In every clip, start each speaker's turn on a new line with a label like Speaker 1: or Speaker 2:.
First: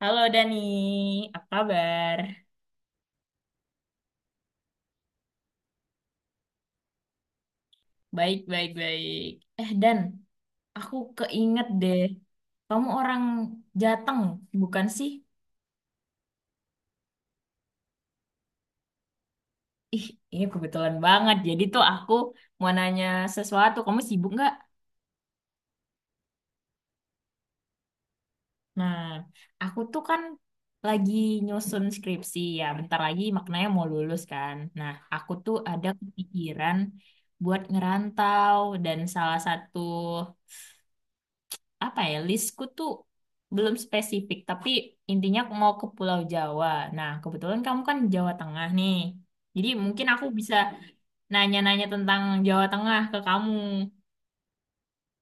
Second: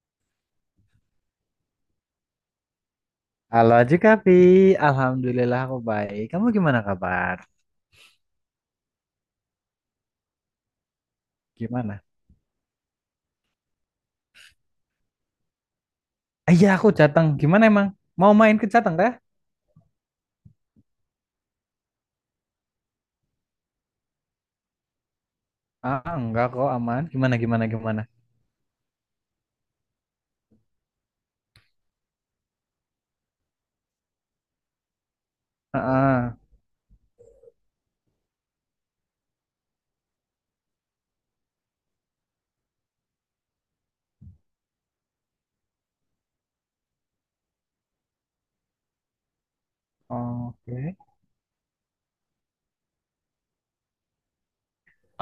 Speaker 1: Halo Dani, apa kabar?
Speaker 2: Halo Jikapi, Alhamdulillah aku baik. Kamu gimana kabar?
Speaker 1: Baik, baik, baik. Eh Dan, aku keinget deh,
Speaker 2: Gimana?
Speaker 1: kamu orang Jateng, bukan sih?
Speaker 2: Ah, iya aku Jateng. Gimana emang? Mau main ke Jateng teh?
Speaker 1: Ih, ini kebetulan banget. Jadi tuh aku mau nanya sesuatu, kamu sibuk nggak?
Speaker 2: Ah enggak kok aman. Gimana gimana gimana?
Speaker 1: Nah, aku tuh kan lagi nyusun skripsi ya, bentar lagi maknanya mau lulus kan. Nah, aku tuh ada
Speaker 2: Heeh.
Speaker 1: kepikiran buat ngerantau dan salah satu apa ya listku tuh belum spesifik tapi intinya aku mau ke Pulau Jawa. Nah kebetulan kamu kan Jawa Tengah nih, jadi mungkin aku bisa
Speaker 2: Oke.
Speaker 1: nanya-nanya tentang Jawa Tengah ke kamu.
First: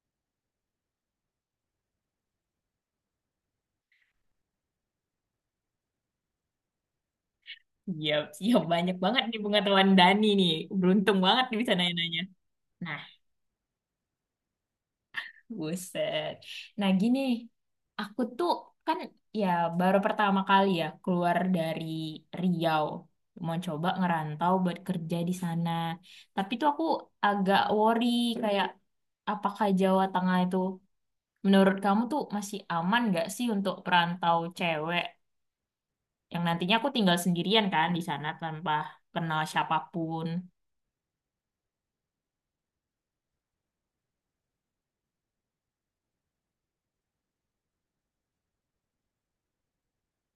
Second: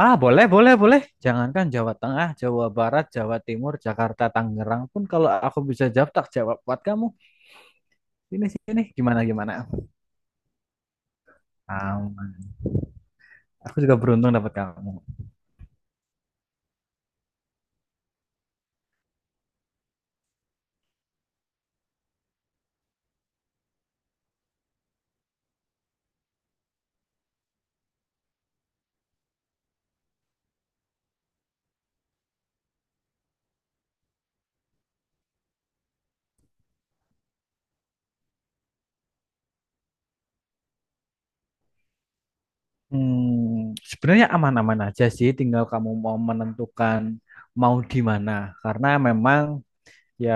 Speaker 2: Ah boleh boleh boleh. Jangankan Jawa Tengah, Jawa Barat, Jawa Timur, Jakarta, Tangerang pun kalau aku bisa jawab tak jawab buat kamu.
Speaker 1: Ya
Speaker 2: Ini
Speaker 1: siap
Speaker 2: sini
Speaker 1: banyak
Speaker 2: gimana
Speaker 1: banget nih
Speaker 2: gimana?
Speaker 1: pengetahuan Dani nih, beruntung banget nih bisa nanya-nanya.
Speaker 2: Aman.
Speaker 1: Nah.
Speaker 2: Aku juga beruntung dapat kamu.
Speaker 1: Buset. Nah gini, aku tuh kan ya baru pertama kali ya keluar dari Riau. Mau coba ngerantau buat kerja di sana. Tapi tuh aku agak worry kayak apakah Jawa Tengah itu menurut kamu tuh masih aman nggak sih untuk perantau cewek yang nantinya aku tinggal sendirian kan di sana tanpa kenal siapapun.
Speaker 2: Hmm, sebenarnya aman-aman aja sih, tinggal kamu mau menentukan mau di mana. Karena memang ya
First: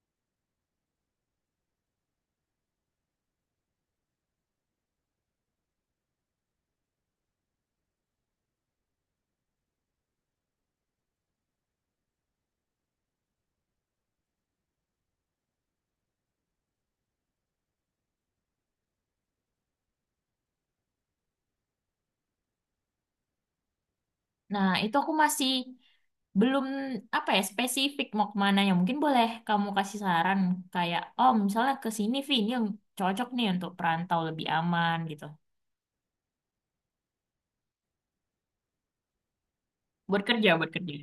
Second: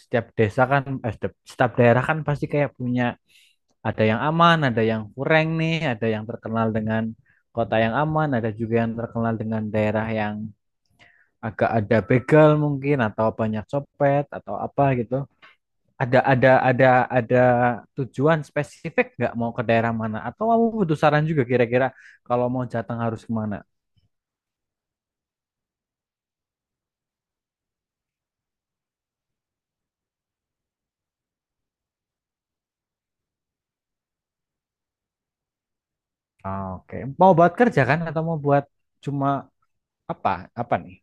Speaker 2: setiap desa kan, eh, setiap daerah kan pasti kayak punya ada yang aman, ada yang kurang nih, ada yang terkenal dengan kota yang aman, ada juga yang terkenal dengan daerah yang agak ada begal mungkin atau banyak copet atau apa gitu. Ada ada ada ada tujuan spesifik nggak mau ke daerah mana? Atau kamu butuh saran juga kira-kira kalau mau Jateng harus kemana?
Speaker 1: Nah, itu aku masih belum apa ya spesifik mau kemana ya. Mungkin boleh kamu kasih saran kayak, oh misalnya ke sini, Vi, ini yang cocok nih untuk perantau lebih aman gitu.
Speaker 2: Ah, oke, mau buat kerja kan atau mau buat cuma
Speaker 1: Buat
Speaker 2: apa?
Speaker 1: kerja, buat
Speaker 2: Apa nih?
Speaker 1: kerja.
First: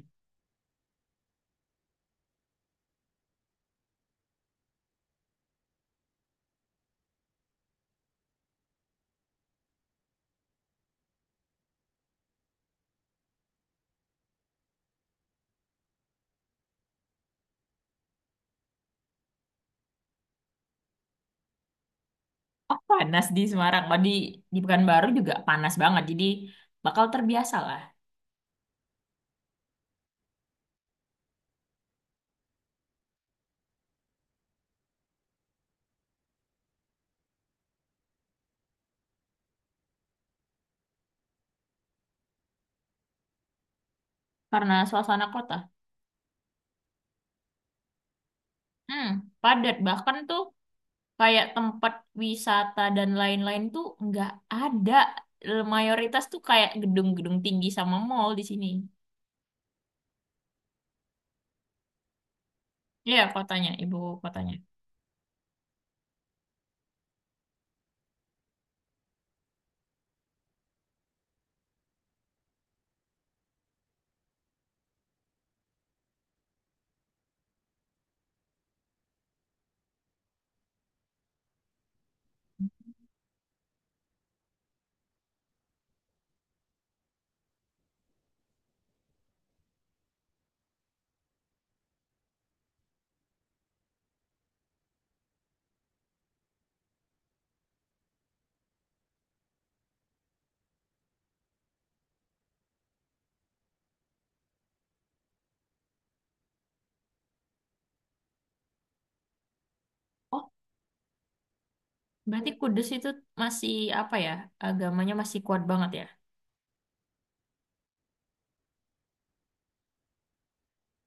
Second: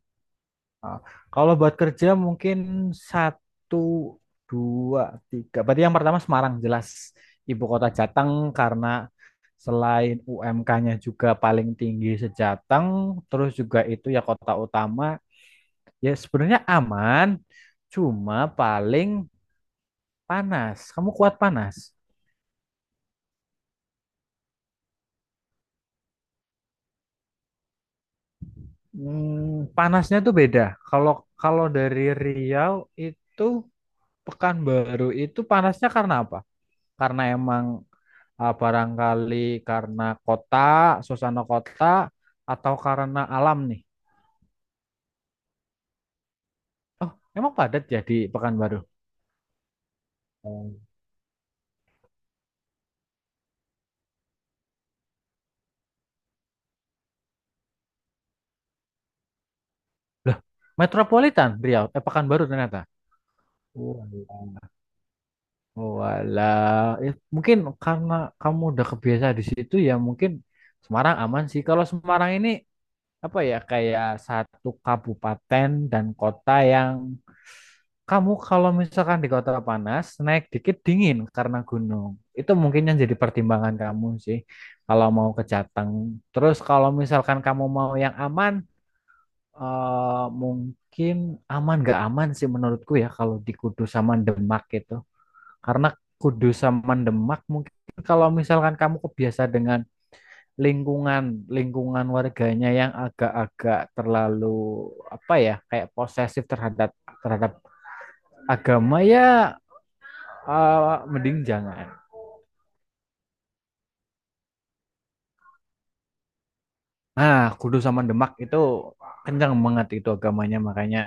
Speaker 2: Ah, kalau buat kerja mungkin satu, dua, tiga. Berarti yang pertama Semarang jelas ibu kota Jateng karena selain UMK-nya juga paling tinggi sejateng, terus juga itu ya kota utama. Ya sebenarnya aman, cuma paling panas. Kamu kuat panas?
Speaker 1: Oh, panas di Semarang. Oh, di Pekanbaru juga panas banget. Jadi bakal terbiasa lah
Speaker 2: Hmm, panasnya tuh beda. Kalau kalau dari Riau itu Pekanbaru itu panasnya karena apa? Karena emang ah, barangkali karena kota, suasana kota, atau karena alam nih.
Speaker 1: karena suasana kota.
Speaker 2: Oh, emang padat ya di Pekanbaru?
Speaker 1: Hmm, Padat. Bahkan tuh
Speaker 2: Oh,
Speaker 1: kayak tempat wisata dan lain-lain tuh nggak ada. Mayoritas tuh kayak gedung-gedung tinggi sama mall di sini.
Speaker 2: loh, metropolitan Riau, eh Pekanbaru ternyata.
Speaker 1: Iya, ibu
Speaker 2: Oh, iya.
Speaker 1: kotanya.
Speaker 2: Walah, eh, mungkin karena kamu udah kebiasa di situ ya mungkin Semarang aman sih. Kalau Semarang ini apa ya kayak satu kabupaten dan kota yang kamu kalau misalkan di kota panas naik dikit dingin karena gunung itu mungkin yang jadi pertimbangan kamu sih kalau mau ke Jateng terus kalau misalkan kamu mau yang aman eh, mungkin aman gak aman sih menurutku ya kalau di Kudus sama Demak itu karena Kudus sama Demak mungkin kalau misalkan kamu kebiasa dengan lingkungan lingkungan warganya yang agak-agak terlalu apa ya kayak posesif terhadap terhadap agama ya
Speaker 1: Oh,
Speaker 2: eh, mending jangan.
Speaker 1: berarti Kudus itu masih apa ya? Agamanya masih kuat banget ya.
Speaker 2: Nah, Kudus sama Demak itu kencang banget itu agamanya makanya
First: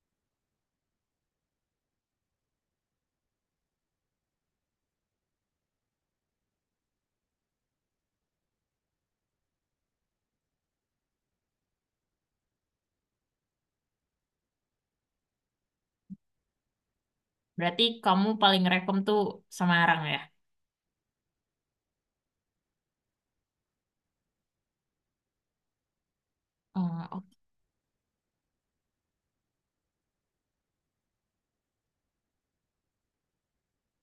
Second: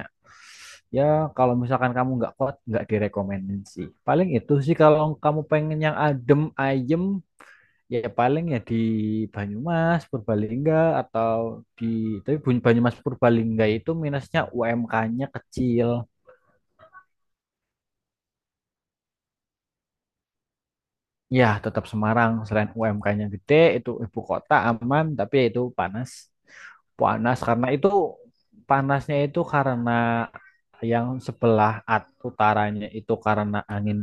Speaker 2: ya kalau misalkan kamu nggak kuat nggak direkomendasi. Paling itu sih kalau kamu pengen yang adem ayem ya paling ya di Banyumas Purbalingga atau di tapi Banyumas Purbalingga itu minusnya UMK-nya kecil.
Speaker 1: Berarti kamu paling rekom tuh Semarang ya.
Speaker 2: Ya, tetap Semarang. Selain UMK-nya gede, itu ibu kota aman, tapi ya itu panas.
Speaker 1: Oh, oke.
Speaker 2: Panas karena itu panasnya itu karena yang sebelah utaranya itu karena angin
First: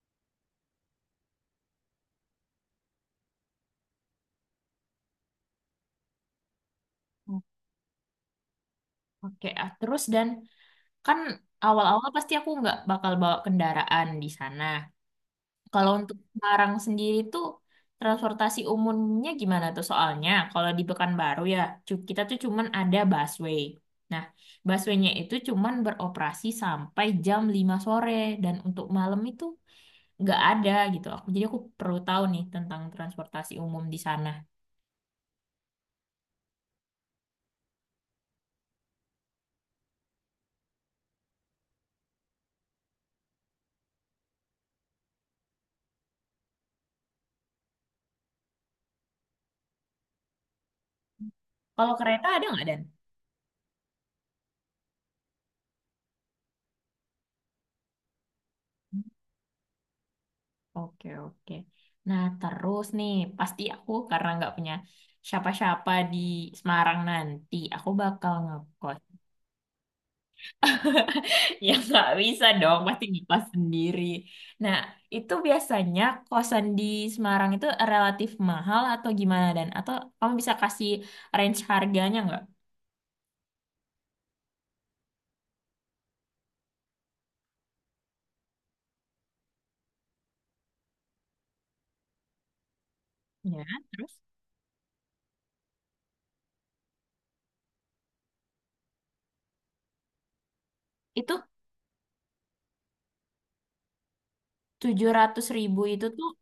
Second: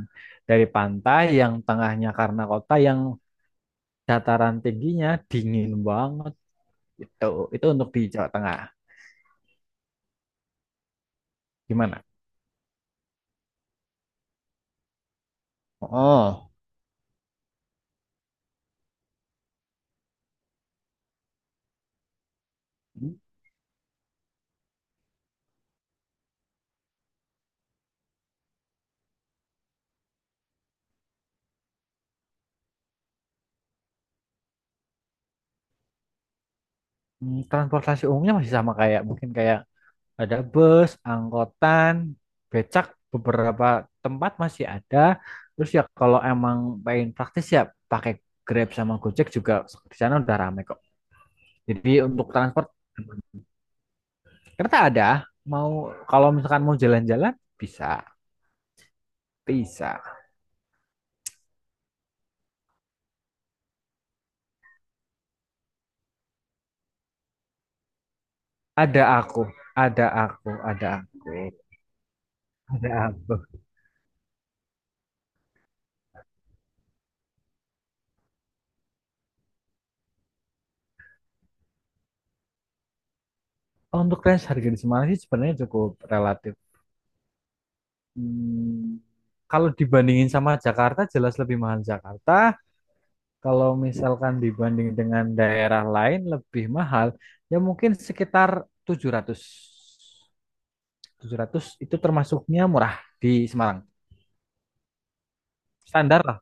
Speaker 2: dari pantai, yang tengahnya karena kota, yang dataran tingginya dingin banget. Itu itu untuk di Jawa Tengah.
Speaker 1: Oke, ah, terus Dan, kan
Speaker 2: Gimana?
Speaker 1: awal-awal pasti aku nggak bakal bawa kendaraan di sana. Kalau untuk
Speaker 2: Oh,
Speaker 1: Semarang sendiri tuh transportasi umumnya gimana tuh? Soalnya kalau di Pekanbaru ya, kita tuh cuman ada busway. Nah, busway-nya itu cuman beroperasi sampai jam 5 sore dan untuk malam itu nggak ada gitu. Jadi aku perlu tahu nih tentang transportasi umum di sana.
Speaker 2: mm, transportasi umumnya masih sama kayak mungkin kayak ada bus, angkotan, becak beberapa tempat masih ada. Terus ya kalau emang pengen praktis ya pakai Grab sama Gojek juga di sana udah rame kok. Jadi
Speaker 1: Kalau kereta
Speaker 2: untuk
Speaker 1: ada nggak
Speaker 2: transport
Speaker 1: Dan?
Speaker 2: kereta ada. Mau kalau misalkan mau jalan-jalan bisa, bisa.
Speaker 1: Oke oke. Nah terus nih pasti aku karena nggak punya siapa-siapa di Semarang nanti, aku bakal ngekos.
Speaker 2: Ada aku, ada aku, ada aku,
Speaker 1: Ya nggak bisa dong, pasti
Speaker 2: ada
Speaker 1: ngekos
Speaker 2: aku.
Speaker 1: sendiri. Nah itu biasanya kosan di Semarang itu relatif mahal atau gimana Dan? Atau kamu bisa kasih range harganya nggak?
Speaker 2: Untuk range harga di Semarang sih sebenarnya cukup relatif. Hmm, kalau dibandingin sama Jakarta jelas lebih mahal Jakarta.
Speaker 1: Ya,
Speaker 2: Kalau
Speaker 1: terus
Speaker 2: misalkan dibanding dengan daerah lain lebih mahal, ya mungkin sekitar tujuh ratus
Speaker 1: itu
Speaker 2: tujuh ratus itu termasuknya murah di Semarang.
Speaker 1: 700.000 itu
Speaker 2: Standar
Speaker 1: tuh
Speaker 2: lah,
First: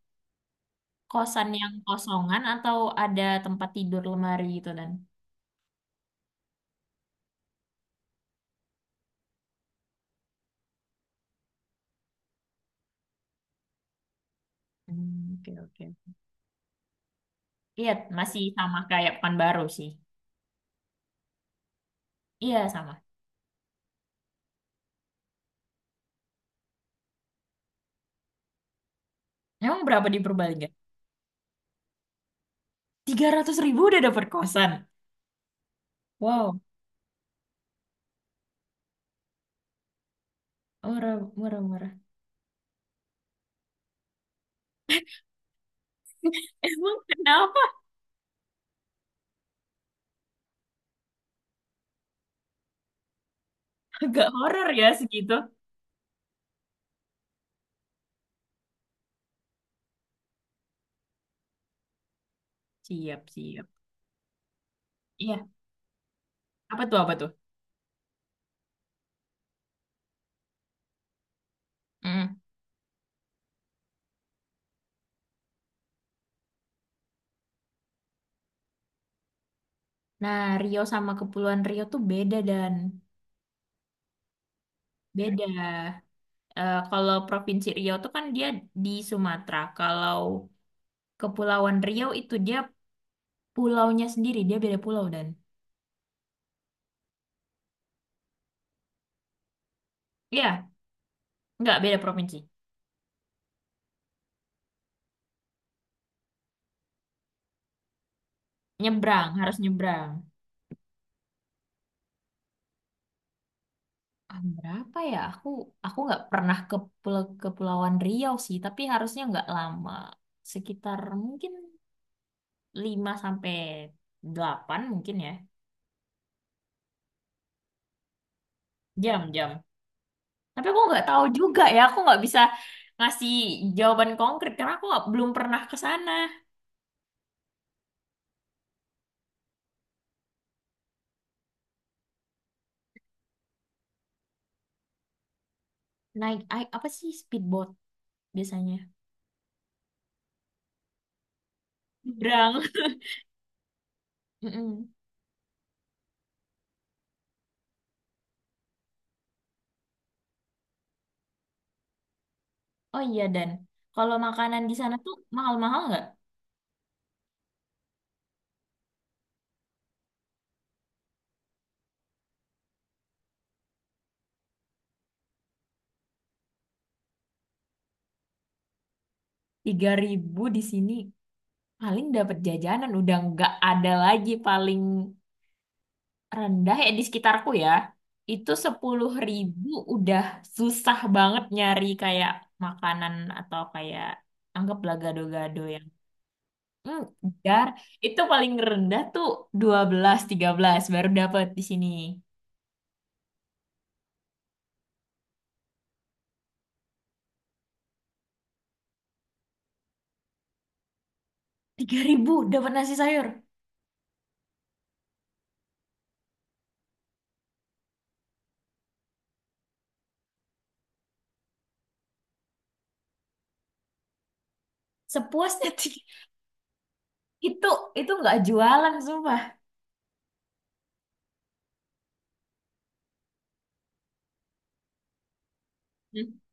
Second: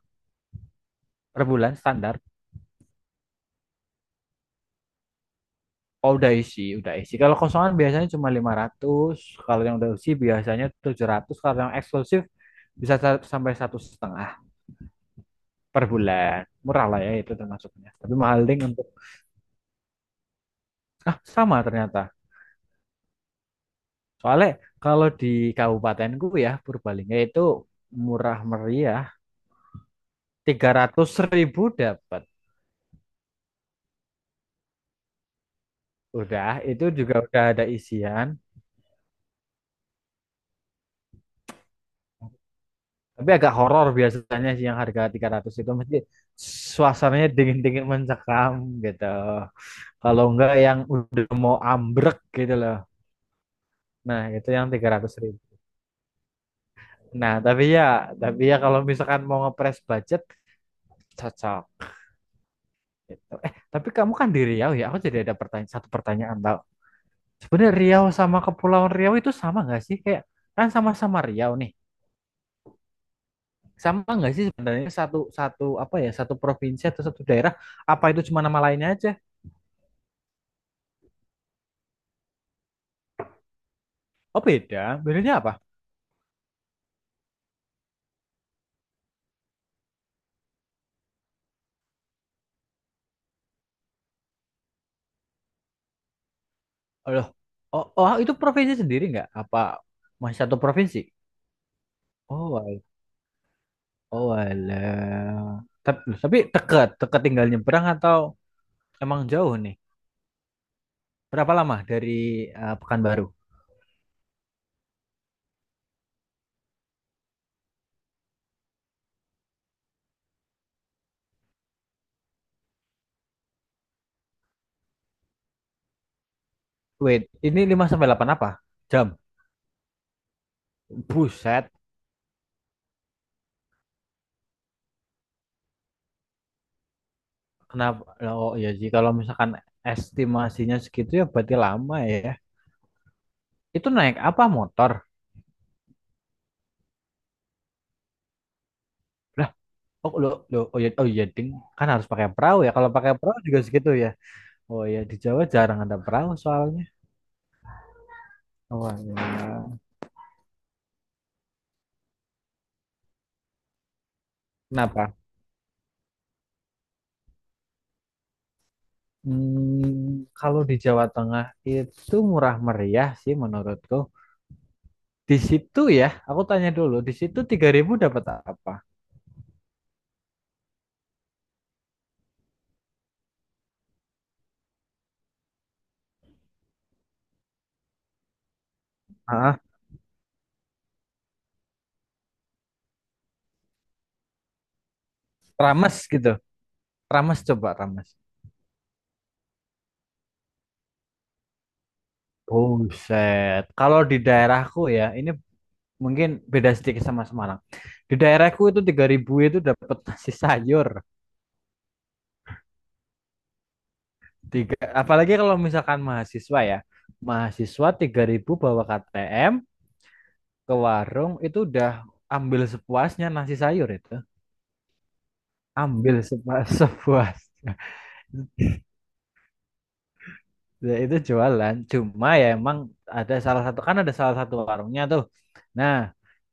Speaker 2: per
Speaker 1: kosan yang
Speaker 2: bulan standar.
Speaker 1: kosongan atau ada tempat tidur lemari gitu, Dan?
Speaker 2: Oh, udah isi, udah isi. Kalau kosongan biasanya cuma 500 kalau yang udah isi biasanya 700 kalau yang eksklusif bisa sampai 1,5 juta
Speaker 1: Hmm, oke
Speaker 2: per
Speaker 1: oke.
Speaker 2: bulan. Murah lah ya itu termasuknya.
Speaker 1: Iya
Speaker 2: Tapi mahal
Speaker 1: masih
Speaker 2: ding
Speaker 1: sama
Speaker 2: untuk
Speaker 1: kayak Pekan Baru sih.
Speaker 2: ah sama ternyata.
Speaker 1: Iya sama.
Speaker 2: Soalnya kalau di kabupatenku ya Purbalingga itu murah meriah.
Speaker 1: Emang berapa di Purbalingga?
Speaker 2: 300.000 dapat.
Speaker 1: 300.000 udah dapet kosan.
Speaker 2: Udah,
Speaker 1: Wow,
Speaker 2: itu juga udah ada isian.
Speaker 1: murah murah murah.
Speaker 2: Tapi agak horor biasanya sih yang harga 300 itu mesti
Speaker 1: Emang
Speaker 2: suasananya
Speaker 1: kenapa
Speaker 2: dingin-dingin mencekam gitu. Kalau enggak yang udah mau ambrek gitu loh. Nah,
Speaker 1: agak
Speaker 2: itu yang
Speaker 1: horor ya
Speaker 2: tiga ratus
Speaker 1: segitu?
Speaker 2: ribu. Nah, tapi ya, kalau misalkan mau ngepres budget cocok
Speaker 1: Siap
Speaker 2: gitu. Eh,
Speaker 1: siap.
Speaker 2: tapi kamu kan di Riau ya. Aku jadi ada
Speaker 1: Iya.
Speaker 2: pertanyaan satu pertanyaan tau.
Speaker 1: Apa tuh apa tuh?
Speaker 2: Sebenarnya Riau sama Kepulauan Riau itu sama nggak sih? Kayak kan sama-sama Riau nih.
Speaker 1: Mm.
Speaker 2: Sama nggak sih sebenarnya satu satu apa ya satu provinsi atau satu daerah apa itu cuma nama lainnya aja.
Speaker 1: Nah, Rio sama Kepulauan Rio tuh beda, Dan.
Speaker 2: Oh beda, bedanya apa?
Speaker 1: Beda. Eh, kalau Provinsi Riau tuh kan dia di Sumatera. Kalau Kepulauan Riau itu dia pulaunya sendiri, dia beda pulau, Dan.
Speaker 2: Oh loh. Oh, oh ah, itu provinsi sendiri nggak apa masih satu
Speaker 1: Iya,
Speaker 2: provinsi?
Speaker 1: nggak beda provinsi.
Speaker 2: oh al- oh alah tapi, dekat dekat tinggal nyebrang atau emang
Speaker 1: Nyebrang,
Speaker 2: jauh
Speaker 1: harus
Speaker 2: nih
Speaker 1: nyebrang.
Speaker 2: berapa lama dari eh, Pekanbaru?
Speaker 1: Ah, berapa ya? Aku nggak pernah ke pulau Kepulauan Riau sih, tapi harusnya nggak lama. Sekitar mungkin 5 sampai 8 mungkin ya.
Speaker 2: Wait, ini 5 sampai 8 apa jam?
Speaker 1: Jam-jam. Tapi aku nggak tahu juga
Speaker 2: Buset.
Speaker 1: ya, aku nggak bisa ngasih jawaban konkret karena aku nggak- belum pernah ke sana.
Speaker 2: Kenapa? Oh iya sih kalau misalkan estimasinya segitu ya berarti lama ya itu naik apa motor?
Speaker 1: Naik, apa sih speedboat biasanya?
Speaker 2: Oh, lo, lo, oh ya, oh ya ding, kan harus pakai
Speaker 1: Nyebrang.
Speaker 2: perahu ya. Kalau pakai perahu juga segitu ya. Oh
Speaker 1: Mm-mm.
Speaker 2: ya, di Jawa jarang ada perahu soalnya. Oh ya.
Speaker 1: Oh iya Dan, kalau makanan di sana
Speaker 2: Kenapa?
Speaker 1: tuh mahal-mahal nggak?
Speaker 2: Hmm, kalau di Jawa Tengah itu murah meriah sih menurutku. Di situ ya, aku tanya dulu, di situ 3.000 dapat apa?
Speaker 1: 3.000 di sini paling dapat jajanan, udah nggak ada lagi paling rendah ya di sekitarku ya. Itu sepuluh
Speaker 2: Ah,
Speaker 1: ribu udah susah banget nyari kayak makanan atau kayak anggaplah gado-gado yang
Speaker 2: rames gitu.
Speaker 1: hmm,
Speaker 2: Rames
Speaker 1: dar
Speaker 2: coba rames.
Speaker 1: itu paling rendah tuh 12 13 baru dapat di sini.
Speaker 2: Buset. Kalau di daerahku ya, ini mungkin beda sedikit sama Semarang. Di daerahku itu 3.000 itu dapat nasi sayur.
Speaker 1: 3.000 dapat nasi sayur.
Speaker 2: Tiga, apalagi kalau misalkan mahasiswa ya. Mahasiswa 3.000 bawa KTM ke warung itu udah ambil sepuasnya nasi sayur itu.
Speaker 1: Sepuasnya
Speaker 2: Ambil sepuas
Speaker 1: itu
Speaker 2: sepuasnya.
Speaker 1: itu nggak jualan sumpah.
Speaker 2: Ya, itu jualan. Cuma ya emang ada salah satu kan ada salah satu warungnya tuh. Nah,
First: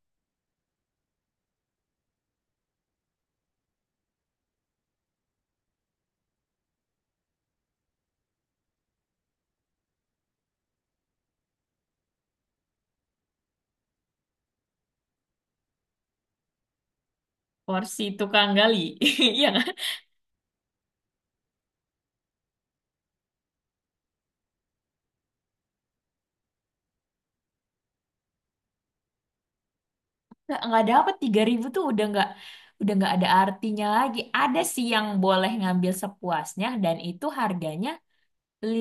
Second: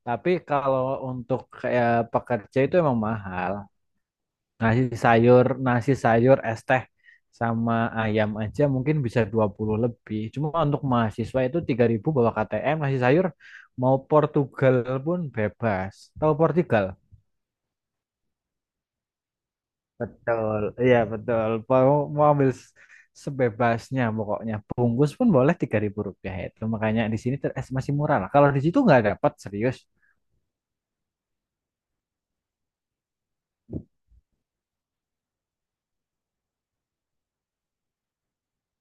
Speaker 2: tapi kalau untuk kayak pekerja itu emang mahal. Nasi sayur, es teh sama ayam aja mungkin bisa 20 lebih. Cuma untuk mahasiswa itu 3.000 bawa KTM, nasi sayur mau Portugal pun bebas. Tahu Portugal?
Speaker 1: Porsi tukang gali. Iya nggak?
Speaker 2: Betul. Iya, betul. Mau, mau ambil sebebasnya pokoknya. Bungkus pun boleh Rp3.000 itu. Makanya di sini es masih murah lah. Kalau di situ nggak dapat serius.
Speaker 1: Nggak dapet 3.000 tuh udah nggak ada artinya lagi. Ada sih yang boleh ngambil sepuasnya dan itu harganya li,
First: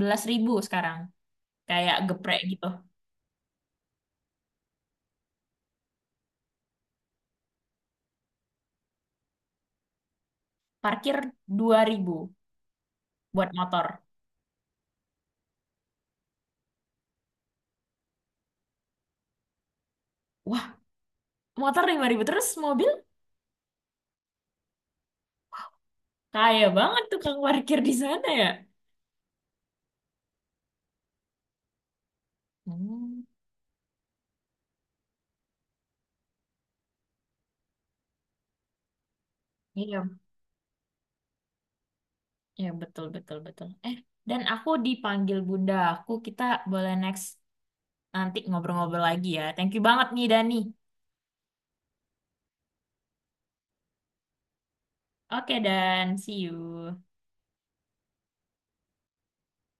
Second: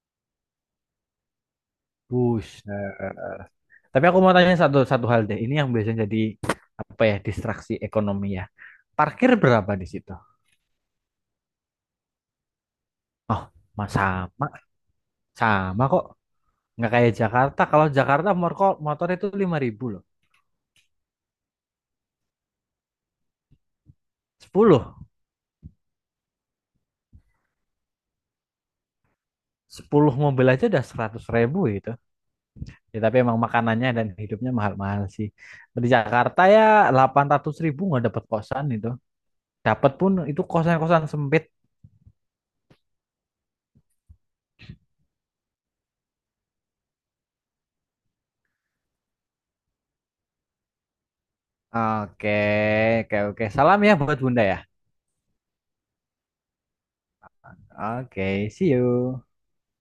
Speaker 1: belas ribu sekarang. Kayak geprek gitu.
Speaker 2: Buset. Tapi aku mau tanya satu satu hal deh. Ini yang biasanya jadi apa ya distraksi ekonomi ya. Parkir berapa di situ?
Speaker 1: Parkir 2.000
Speaker 2: Oh,
Speaker 1: buat motor.
Speaker 2: ma- sama sama kok. Nggak kayak Jakarta. Kalau Jakarta motor motor itu 5.000 loh.
Speaker 1: Wah, motor 5.000 terus mobil
Speaker 2: Sepuluh.
Speaker 1: kaya banget tukang parkir di sana ya.
Speaker 2: Sepuluh mobil aja udah 100.000 gitu. Ya tapi
Speaker 1: Hmm,
Speaker 2: emang makanannya dan hidupnya mahal-mahal sih. Di Jakarta ya 800.000 nggak dapat kosan itu. Dapat
Speaker 1: iya,
Speaker 2: pun itu kosan-kosan sempit.
Speaker 1: iya betul betul betul. Eh, Dan, aku dipanggil bunda aku. Kita boleh next nanti ngobrol-ngobrol lagi ya. Thank you banget nih Dani.
Speaker 2: Oke, oke, oke. Salam ya buat Bunda ya.
Speaker 1: Oke, Dan, see you.
Speaker 2: Oke, see you.